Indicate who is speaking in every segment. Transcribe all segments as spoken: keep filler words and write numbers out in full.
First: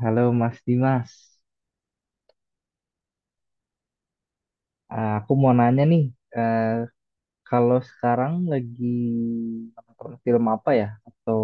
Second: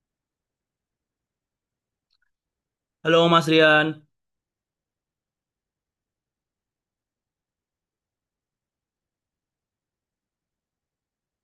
Speaker 1: Halo Mas Dimas,
Speaker 2: Halo Mas Rian.
Speaker 1: Eh, aku mau nanya nih, eh, kalau sekarang lagi nonton film apa ya? Atau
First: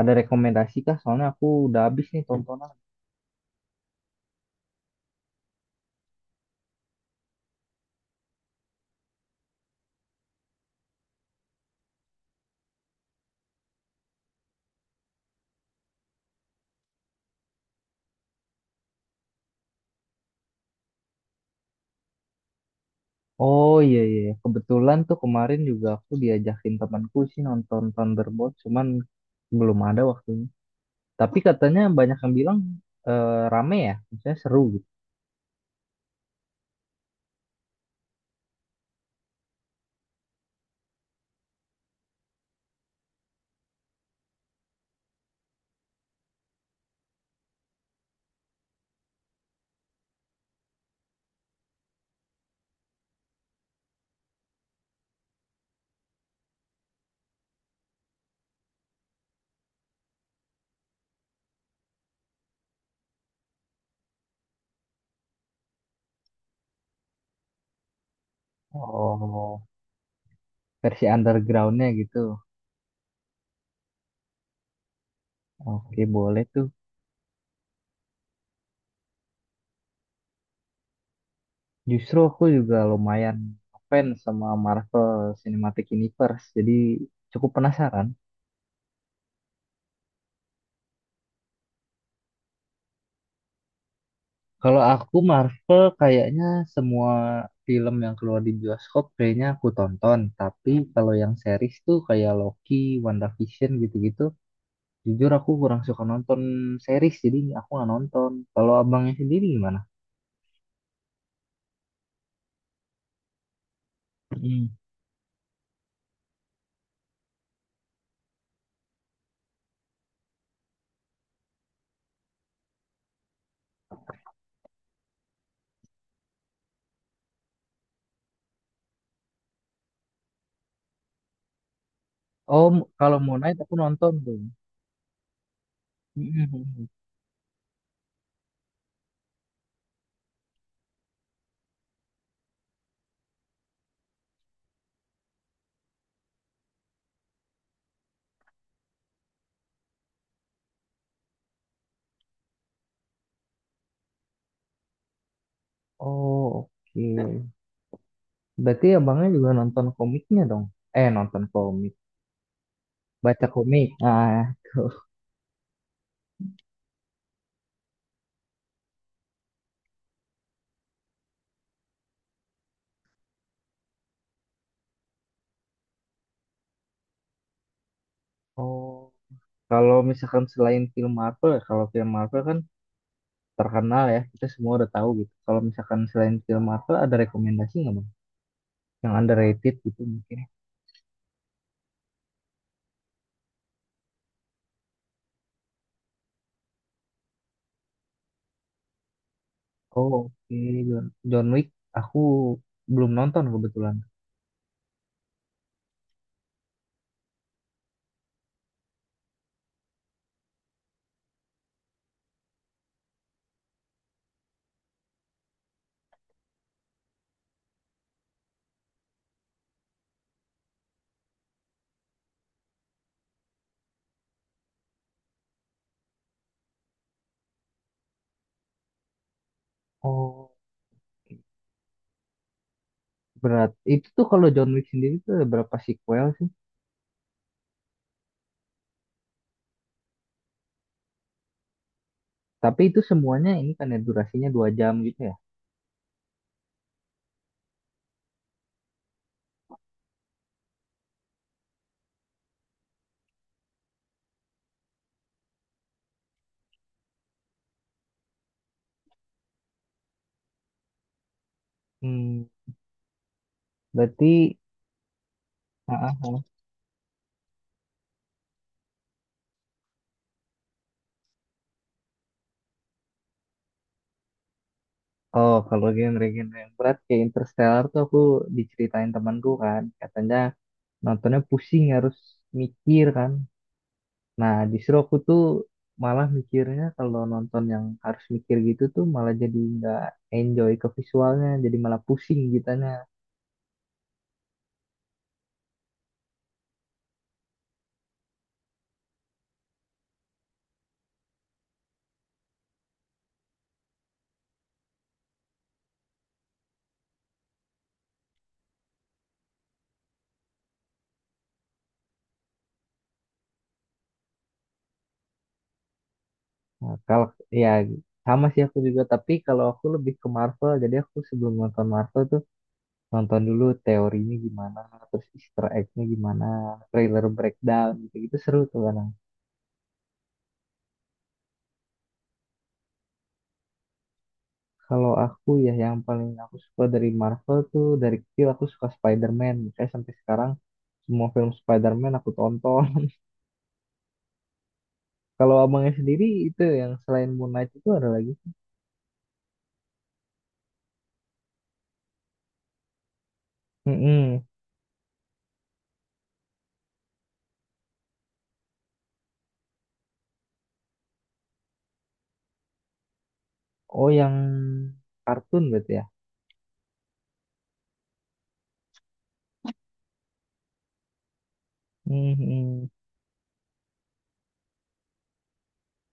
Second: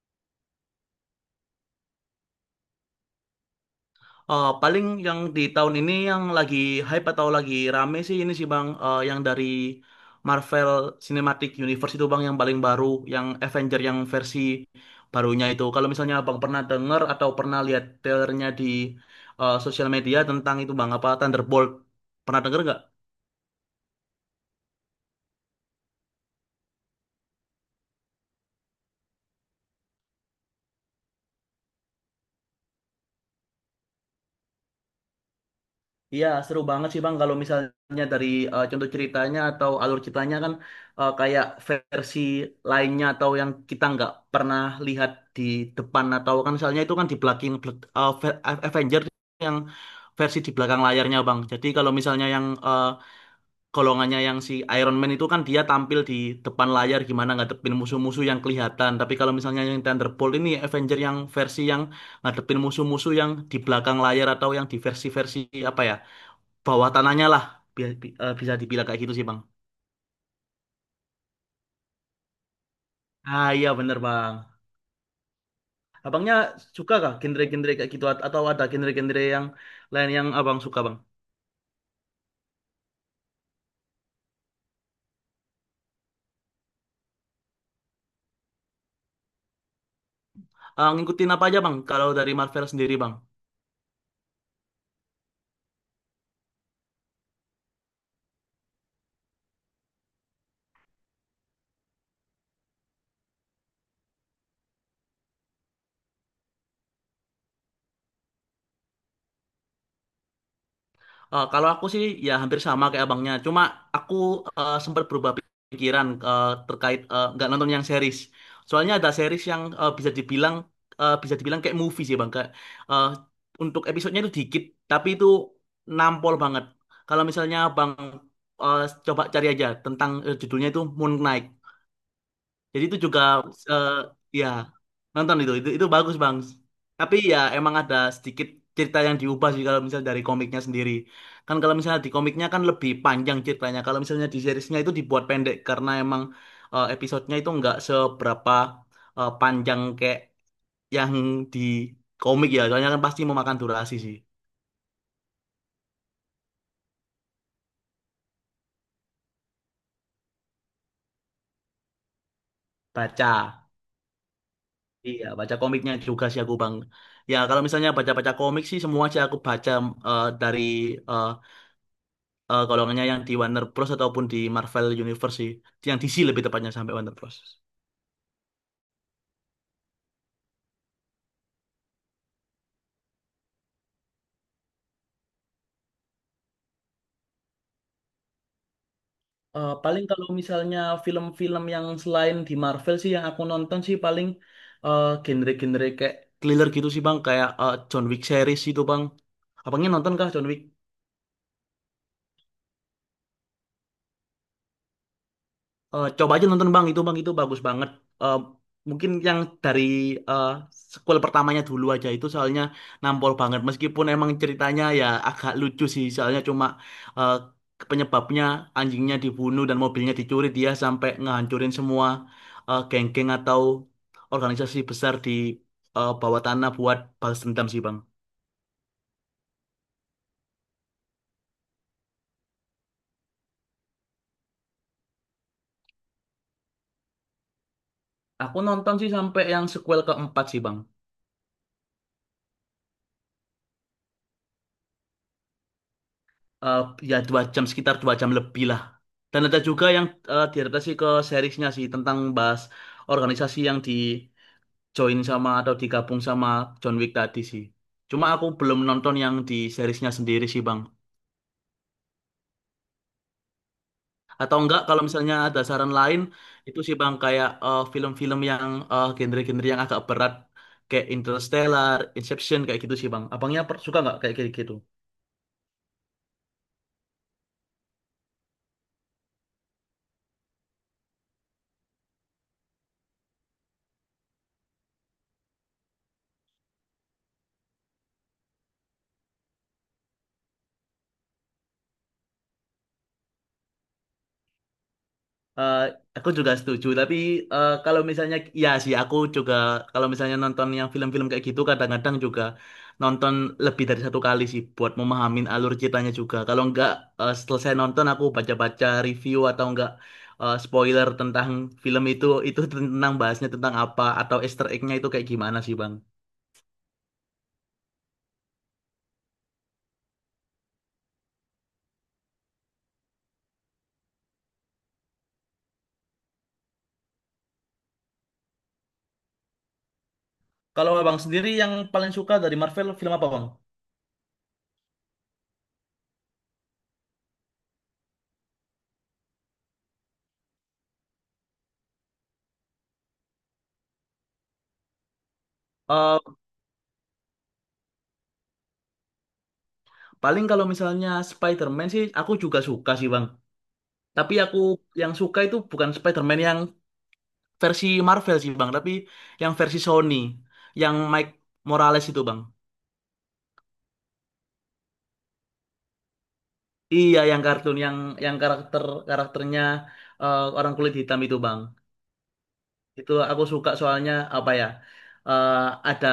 Speaker 1: ada rekomendasi kah? Soalnya aku udah habis nih tontonan.
Speaker 2: Eh, paling yang di tahun ini yang lagi hype atau lagi rame sih ini sih Bang. Eh, yang dari Marvel Cinematic Universe itu Bang yang paling baru, yang Avenger yang versi barunya itu. Kalau misalnya Abang pernah denger atau pernah lihat trailernya di eh, sosial media tentang itu Bang, apa Thunderbolt, pernah denger nggak?
Speaker 1: Oh iya, iya, kebetulan tuh kemarin juga aku diajakin temanku sih nonton Thunderbolt, cuman belum ada waktunya. Tapi katanya banyak yang bilang eh, rame ya, misalnya seru gitu.
Speaker 2: Iya, seru banget sih Bang. Kalau misalnya dari eh, contoh ceritanya atau alur ceritanya kan eh, kayak versi lainnya atau yang kita nggak pernah lihat di depan atau kan misalnya itu kan di belakang bel- eh, ve- Avenger yang versi di belakang layarnya Bang. Jadi kalau misalnya yang eh, golongannya yang si Iron Man itu kan dia tampil di depan layar gimana ngadepin musuh-musuh yang kelihatan. Tapi kalau misalnya yang Thunderbolt ini Avenger yang versi yang ngadepin musuh-musuh yang di belakang layar atau yang di versi-versi apa ya? Bawah tanahnya lah, bi- bi- eh, bisa dibilang kayak gitu sih bang.
Speaker 1: Oh, versi undergroundnya gitu.
Speaker 2: Ah, iya bener bang.
Speaker 1: Oke,
Speaker 2: Abangnya
Speaker 1: boleh tuh.
Speaker 2: suka kah genre-genre kayak gitu? At- atau ada genre-genre yang lain yang abang suka bang?
Speaker 1: Justru aku juga lumayan fans sama Marvel Cinematic Universe, jadi cukup penasaran.
Speaker 2: Ah, ngikutin apa aja bang kalau dari Marvel sendiri bang?
Speaker 1: Kalau aku Marvel kayaknya semua film yang keluar di bioskop kayaknya aku tonton, tapi kalau yang series tuh kayak Loki, WandaVision gitu-gitu, jujur aku kurang suka nonton series, jadi aku nggak nonton. Kalau abangnya sendiri gimana?
Speaker 2: Eh, kalau aku sih ya hampir sama kayak abangnya. Cuma aku
Speaker 1: Mm.
Speaker 2: eh, sempat berubah pikiran eh, terkait eh, nggak nonton yang series. Soalnya ada series yang eh, bisa dibilang eh, bisa dibilang kayak movie sih bang. Kayak, eh, untuk episodenya itu dikit, tapi itu nampol banget. Kalau misalnya bang eh, coba cari aja tentang eh, judulnya itu Moon Knight.
Speaker 1: Oh, m-
Speaker 2: Jadi itu
Speaker 1: kalau
Speaker 2: juga
Speaker 1: Moon Knight aku
Speaker 2: eh,
Speaker 1: nonton tuh.
Speaker 2: ya nonton itu, itu itu bagus bang.
Speaker 1: Mm.
Speaker 2: Tapi ya emang ada sedikit cerita yang diubah sih kalau misalnya dari komiknya sendiri. Kan kalau misalnya di komiknya kan lebih panjang ceritanya. Kalau misalnya di seriesnya itu dibuat pendek karena emang eh, episodenya itu nggak seberapa eh, panjang kayak yang di komik ya. Soalnya kan pasti memakan durasi sih.
Speaker 1: Oh, oke. Berarti abangnya juga nonton komiknya dong. Eh, nonton komik. Baca
Speaker 2: Baca.
Speaker 1: komik. Ah, tuh.
Speaker 2: Iya, baca komiknya juga sih aku Bang. Ya, kalau misalnya baca-baca komik sih semua sih aku baca eh, dari eh, eh kalau nggaknya yang di Warner Bros ataupun di Marvel Universe sih. Yang D C lebih tepatnya sampai Warner Bros.
Speaker 1: Oh. Kalau misalkan selain film Marvel, ya, kalau film Marvel kan terkenal ya, kita semua udah tahu gitu. Kalau misalkan selain film Marvel, ada rekomendasi nggak bang? Yang
Speaker 2: Eh,
Speaker 1: underrated gitu
Speaker 2: paling kalau
Speaker 1: mungkin.
Speaker 2: misalnya film-film yang selain di Marvel sih yang aku nonton sih paling eh, genre-genre kayak Thriller gitu sih bang, kayak eh, John Wick series itu bang. Abangnya nonton
Speaker 1: Oh,
Speaker 2: kah John
Speaker 1: oke.
Speaker 2: Wick?
Speaker 1: John, John Wick, aku belum nonton kebetulan.
Speaker 2: Eh, coba aja nonton Bang itu Bang itu bagus banget. Eh, Mungkin yang dari eh, sequel pertamanya dulu aja itu soalnya nampol banget meskipun emang ceritanya ya agak lucu sih soalnya cuma eh, penyebabnya anjingnya dibunuh dan mobilnya dicuri dia sampai ngehancurin semua eh, geng-geng atau organisasi besar di eh, bawah tanah buat balas dendam sih Bang.
Speaker 1: Oh, berat. Itu tuh kalau John Wick sendiri tuh ada berapa sequel sih?
Speaker 2: Aku nonton sih sampai yang sequel keempat sih Bang.
Speaker 1: Tapi itu semuanya ini kan ya durasinya dua jam gitu ya.
Speaker 2: eh Ya dua jam sekitar dua jam lebih lah. Dan ada juga yang eh, diadaptasi ke seriesnya sih tentang bahas organisasi yang di join sama atau digabung sama John Wick tadi sih. Cuma aku belum nonton yang di seriesnya sendiri sih Bang.
Speaker 1: Hmm, berarti,
Speaker 2: Atau enggak kalau misalnya ada
Speaker 1: ah,
Speaker 2: saran
Speaker 1: ah,
Speaker 2: lain
Speaker 1: ah.
Speaker 2: itu sih Bang kayak eh, film-film yang eh, genre-genre yang agak berat kayak Interstellar, Inception kayak gitu sih Bang. Abangnya per- suka nggak kayak gitu?
Speaker 1: Oh, kalau genre-genre yang berat kayak Interstellar tuh aku diceritain temanku kan, katanya nontonnya pusing harus mikir kan. Nah, justru aku tuh malah mikirnya kalau nonton yang harus mikir gitu tuh malah jadi nggak enjoy ke visualnya, jadi malah pusing gitanya.
Speaker 2: Eh, aku juga setuju, tapi eh, kalau misalnya, ya sih aku juga kalau misalnya nonton yang film-film kayak gitu kadang-kadang juga nonton lebih dari satu kali sih buat memahamin alur ceritanya juga. Kalau nggak eh, selesai nonton aku baca-baca review atau nggak eh, spoiler tentang film itu, itu tentang bahasnya tentang apa atau Easter egg-nya itu kayak gimana sih Bang?
Speaker 1: Nah, kalau ya sama sih aku juga, tapi kalau aku lebih ke Marvel, jadi aku sebelum nonton Marvel tuh nonton dulu teorinya gimana, terus Easter egg-nya gimana, trailer breakdown gitu-gitu seru tuh kan.
Speaker 2: Kalau Abang sendiri yang paling suka dari Marvel film apa Bang?
Speaker 1: Kalau aku ya yang paling aku suka dari Marvel tuh dari kecil aku suka Spider-Man. Saya sampai sekarang semua film Spider-Man aku tonton. Kalau abangnya
Speaker 2: Eh,
Speaker 1: sendiri itu yang selain Moon Knight itu ada lagi.
Speaker 2: Paling kalau misalnya Spider-Man sih aku juga suka sih Bang. Tapi
Speaker 1: Mm-mm.
Speaker 2: aku yang suka itu bukan Spider-Man yang versi Marvel sih Bang, tapi yang versi Sony, yang Mike Morales itu Bang.
Speaker 1: Oh yang kartun berarti ya.
Speaker 2: Iya, yang kartun yang yang karakter karakternya eh, orang kulit hitam itu Bang.
Speaker 1: Hmm, mm.
Speaker 2: Itu aku suka soalnya apa ya? eh, ada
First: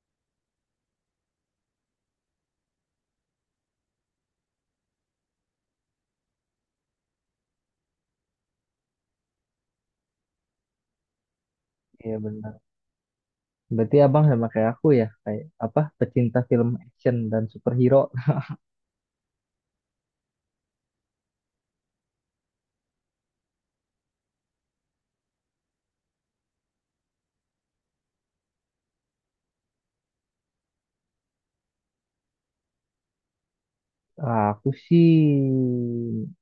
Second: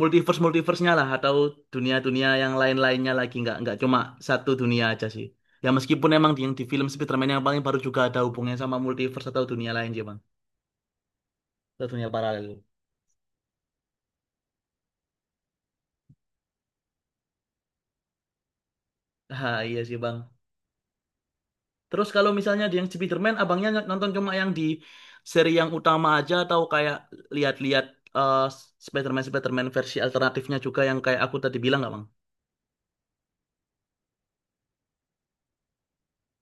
Speaker 2: multiverse multiverse-nya lah atau dunia-dunia yang lain-lainnya lagi nggak nggak cuma satu dunia aja sih. Ya meskipun emang di, yang di film Spider-Man yang paling baru juga ada hubungannya sama multiverse atau dunia lain sih Bang, atau dunia
Speaker 1: Iya
Speaker 2: paralel.
Speaker 1: benar. Berarti abang sama kayak aku ya kayak apa pecinta film action dan superhero.
Speaker 2: Ah, iya sih Bang. Terus kalau misalnya di yang Spiderman, abangnya nonton cuma yang di seri yang utama aja atau kayak lihat-lihat eh, Spiderman Spiderman versi alternatifnya juga yang kayak aku tadi bilang nggak bang?
Speaker 1: Ah, aku sih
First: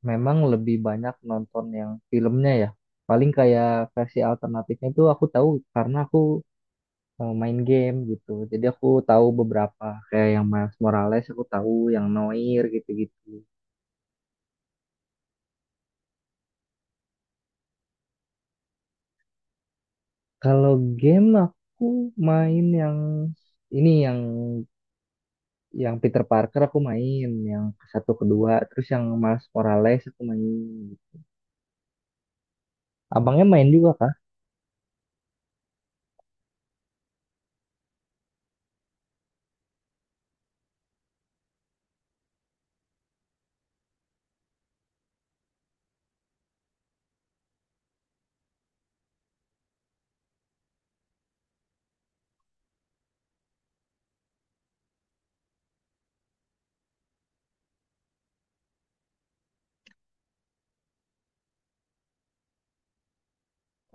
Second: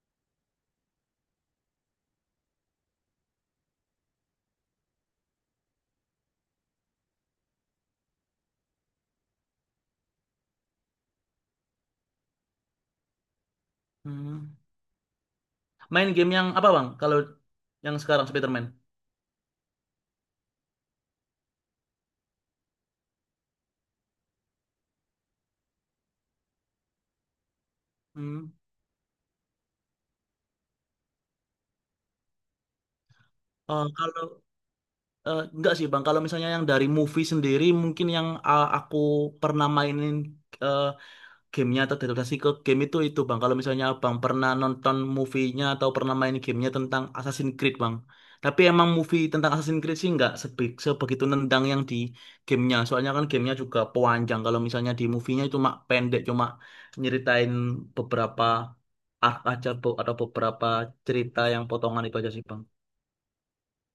Speaker 1: memang lebih banyak nonton yang filmnya ya. Paling kayak versi alternatifnya itu aku tahu karena aku eh, main game gitu. Jadi aku tahu beberapa kayak yang Miles Morales aku tahu, yang Noir gitu-gitu.
Speaker 2: Hmm. Main game yang apa bang? Kalau yang sekarang Spiderman?
Speaker 1: Kalau game aku main yang ini yang yang Peter Parker aku main, yang satu
Speaker 2: Hmm.
Speaker 1: kedua, terus yang Miles Morales aku main. Abangnya main
Speaker 2: Eh,
Speaker 1: juga kah?
Speaker 2: kalau eh, nggak sih bang, kalau misalnya yang dari movie sendiri mungkin yang ah, aku pernah mainin eh, gamenya atau adaptasi ke game itu itu bang kalau misalnya abang pernah nonton movie-nya atau pernah main gamenya tentang Assassin's Creed bang. Tapi emang movie tentang Assassin's Creed sih nggak sebe sebegitu nendang yang di gamenya soalnya kan gamenya juga panjang kalau misalnya di movie-nya cuma pendek cuma nyeritain beberapa arc aja Bo, atau beberapa cerita yang potongan itu aja sih bang.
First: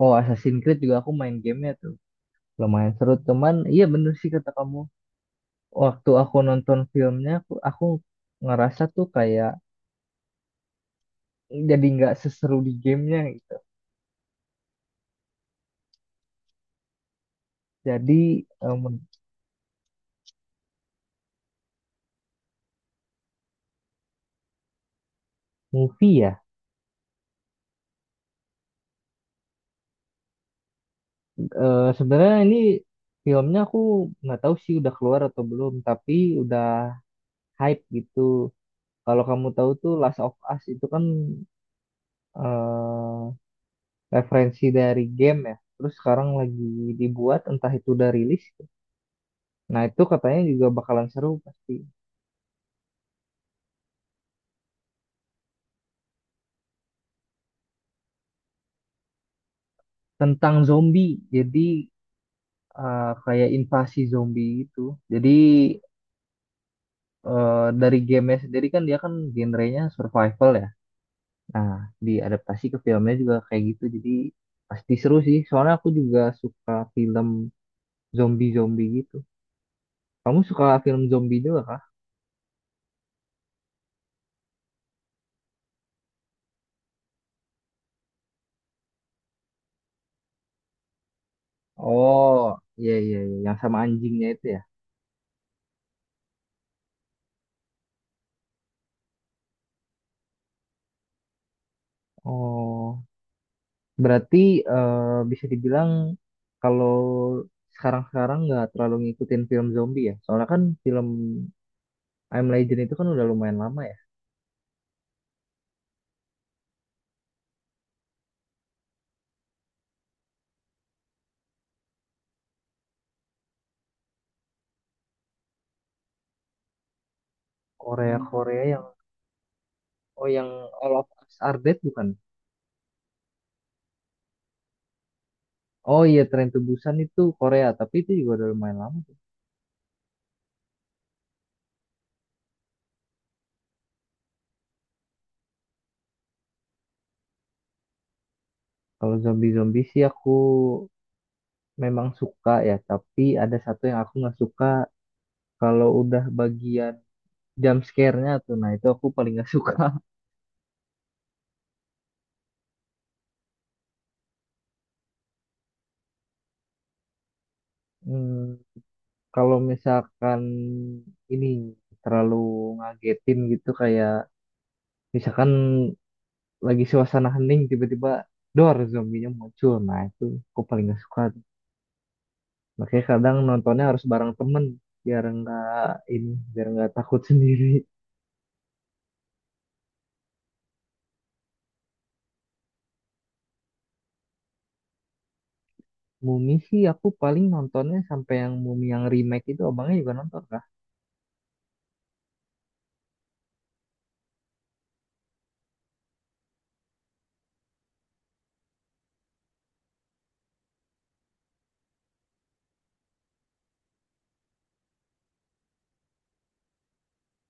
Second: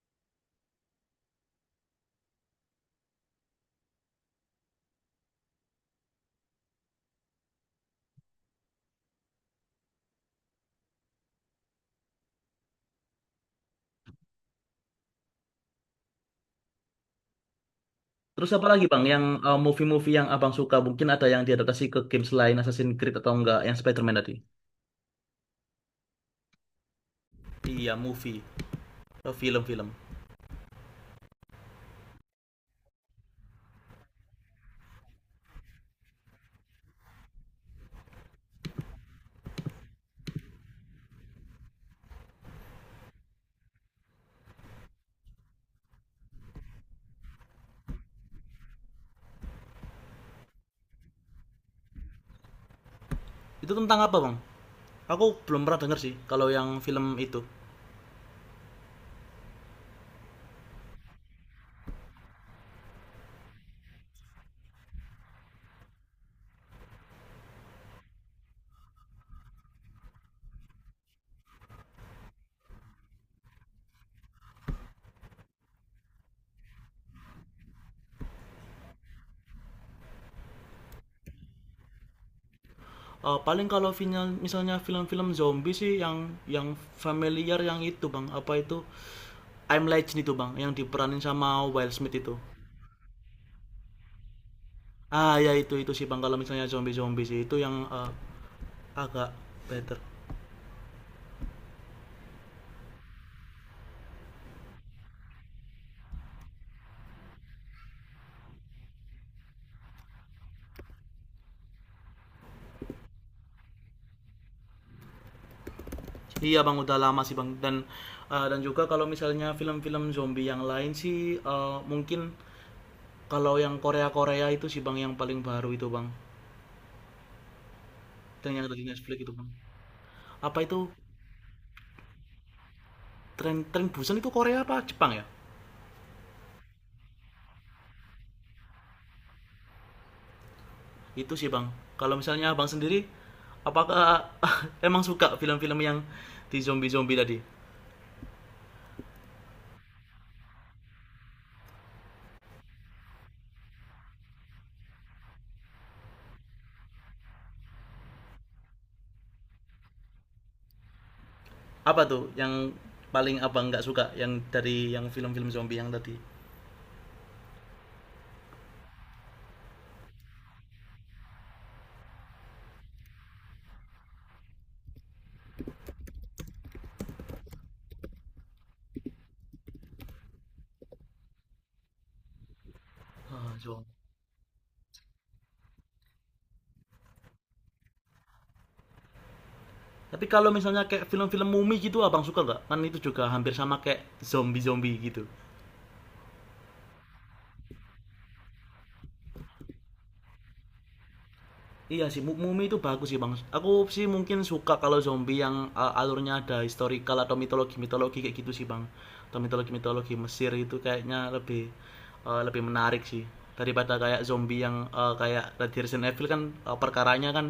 Speaker 1: Oh, Assassin's Creed juga aku main gamenya tuh. Lumayan seru, teman. Iya bener sih kata kamu. Waktu aku nonton filmnya, aku, aku ngerasa tuh kayak jadi nggak seseru di gamenya gitu. Jadi
Speaker 2: Terus apa
Speaker 1: eh,
Speaker 2: lagi bang yang eh, movie-movie yang abang suka mungkin ada yang diadaptasi ke game selain Assassin's Creed atau enggak yang Spider-Man tadi?
Speaker 1: movie ya.
Speaker 2: Iya movie. Eh, film-film.
Speaker 1: Eh sebenarnya ini filmnya aku nggak tahu sih udah keluar atau belum, tapi udah hype gitu. Kalau kamu tahu tuh Last of Us itu kan eh referensi dari game ya. Terus sekarang lagi dibuat, entah itu udah rilis. Nah itu katanya juga bakalan seru pasti.
Speaker 2: Itu tentang apa bang? Aku belum pernah denger sih kalau yang film itu.
Speaker 1: Tentang zombie, jadi eh, kayak invasi zombie gitu. Jadi eh, dari gamenya sendiri kan dia kan genrenya survival ya. Nah, diadaptasi ke filmnya juga kayak gitu. Jadi pasti seru sih. Soalnya aku juga suka film zombie-zombie gitu. Kamu suka film zombie juga kah?
Speaker 2: Eh, paling kalau final, misalnya film-film zombie sih yang yang familiar yang itu bang apa itu I'm Legend itu bang yang diperanin sama Will Smith itu.
Speaker 1: Oh, iya, iya, iya, yang sama anjingnya itu ya.
Speaker 2: Ah ya itu itu sih bang kalau misalnya zombie zombie sih itu yang eh, agak better.
Speaker 1: Oh, berarti eh, bisa dibilang kalau sekarang-sekarang nggak terlalu ngikutin film zombie ya. Soalnya kan film I'm Legend itu kan udah lumayan lama ya.
Speaker 2: Iya bang udah lama sih bang dan eh, dan juga kalau misalnya film-film zombie yang lain sih eh, mungkin kalau yang Korea Korea itu sih bang yang paling baru itu bang dan
Speaker 1: Korea-Korea
Speaker 2: yang ada
Speaker 1: yang
Speaker 2: di Netflix itu bang
Speaker 1: oh yang
Speaker 2: apa itu
Speaker 1: All of Us Are Dead bukan?
Speaker 2: tren tren Busan itu Korea apa Jepang ya?
Speaker 1: Oh iya, Tren Busan itu Korea, tapi itu juga udah lumayan lama.
Speaker 2: Itu sih bang. Kalau misalnya abang sendiri, apakah emang suka film-film yang di zombie-zombie tadi?
Speaker 1: Kalau zombie-zombie sih aku memang suka ya, tapi ada satu yang aku nggak suka kalau udah bagian jump scare-nya tuh. Nah, itu aku paling nggak suka.
Speaker 2: Apa tuh yang paling abang nggak suka yang dari yang film-film zombie yang tadi?
Speaker 1: Hmm, kalau misalkan ini terlalu ngagetin gitu kayak misalkan lagi suasana hening tiba-tiba dor zombinya muncul. Nah, itu aku paling nggak suka tuh. Makanya kadang
Speaker 2: Ah,
Speaker 1: nontonnya
Speaker 2: zombie.
Speaker 1: harus bareng temen biar nggak ini biar nggak takut sendiri.
Speaker 2: Tapi kalau misalnya kayak film-film mumi gitu abang suka nggak? Kan itu juga hampir sama kayak zombie-zombie gitu.
Speaker 1: Mumi sih aku paling nontonnya sampai yang Mumi yang remake itu abangnya juga nonton kah?
Speaker 2: Iya sih, Mu- Mumi itu bagus sih bang. Aku sih mungkin suka kalau zombie yang uh, alurnya ada historical atau mitologi-mitologi kayak gitu sih bang. Atau mitologi-mitologi Mesir itu kayaknya lebih uh, lebih menarik sih daripada kayak zombie yang uh, kayak Resident Evil kan uh, perkaranya kan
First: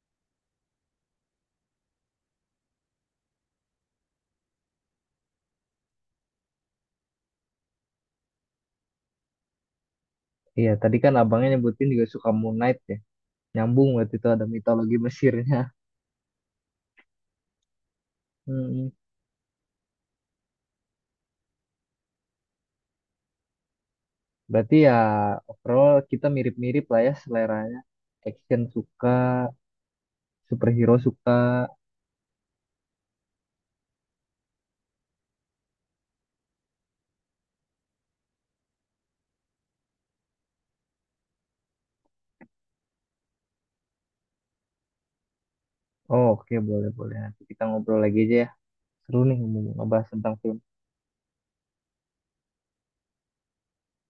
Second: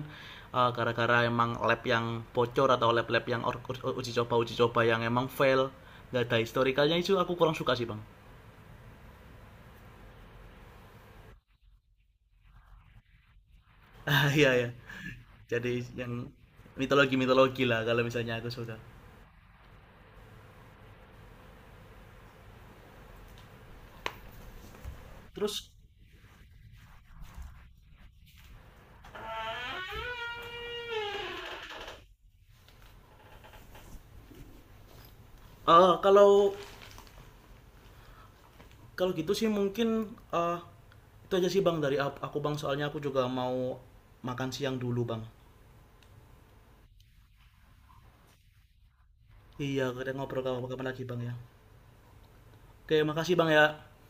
Speaker 2: uh, gara-gara emang lab yang bocor atau lab-lab yang or- u- uji coba uji coba yang emang fail nggak ada historikalnya itu aku kurang suka sih bang.
Speaker 1: Iya, tadi kan abangnya nyebutin juga suka Moon Knight ya. Nyambung berarti itu
Speaker 2: Ah
Speaker 1: ada
Speaker 2: iya ya.
Speaker 1: mitologi Mesirnya.
Speaker 2: Jadi yang mitologi mitologi lah kalau misalnya aku suka.
Speaker 1: Hmm. Berarti ya
Speaker 2: Terus.
Speaker 1: overall kita mirip-mirip lah ya seleranya. Action suka, superhero suka.
Speaker 2: Eh, kalau kalau gitu sih mungkin eh itu aja sih Bang dari ap- aku Bang soalnya aku juga mau makan siang dulu Bang.
Speaker 1: Oh, oke, boleh boleh, nanti kita ngobrol lagi aja ya. Seru nih ngomong
Speaker 2: Iya,
Speaker 1: ngebahas
Speaker 2: kita
Speaker 1: tentang
Speaker 2: ngobrol
Speaker 1: film.
Speaker 2: kapan-kapan lagi Bang ya. Oke, makasih Bang ya.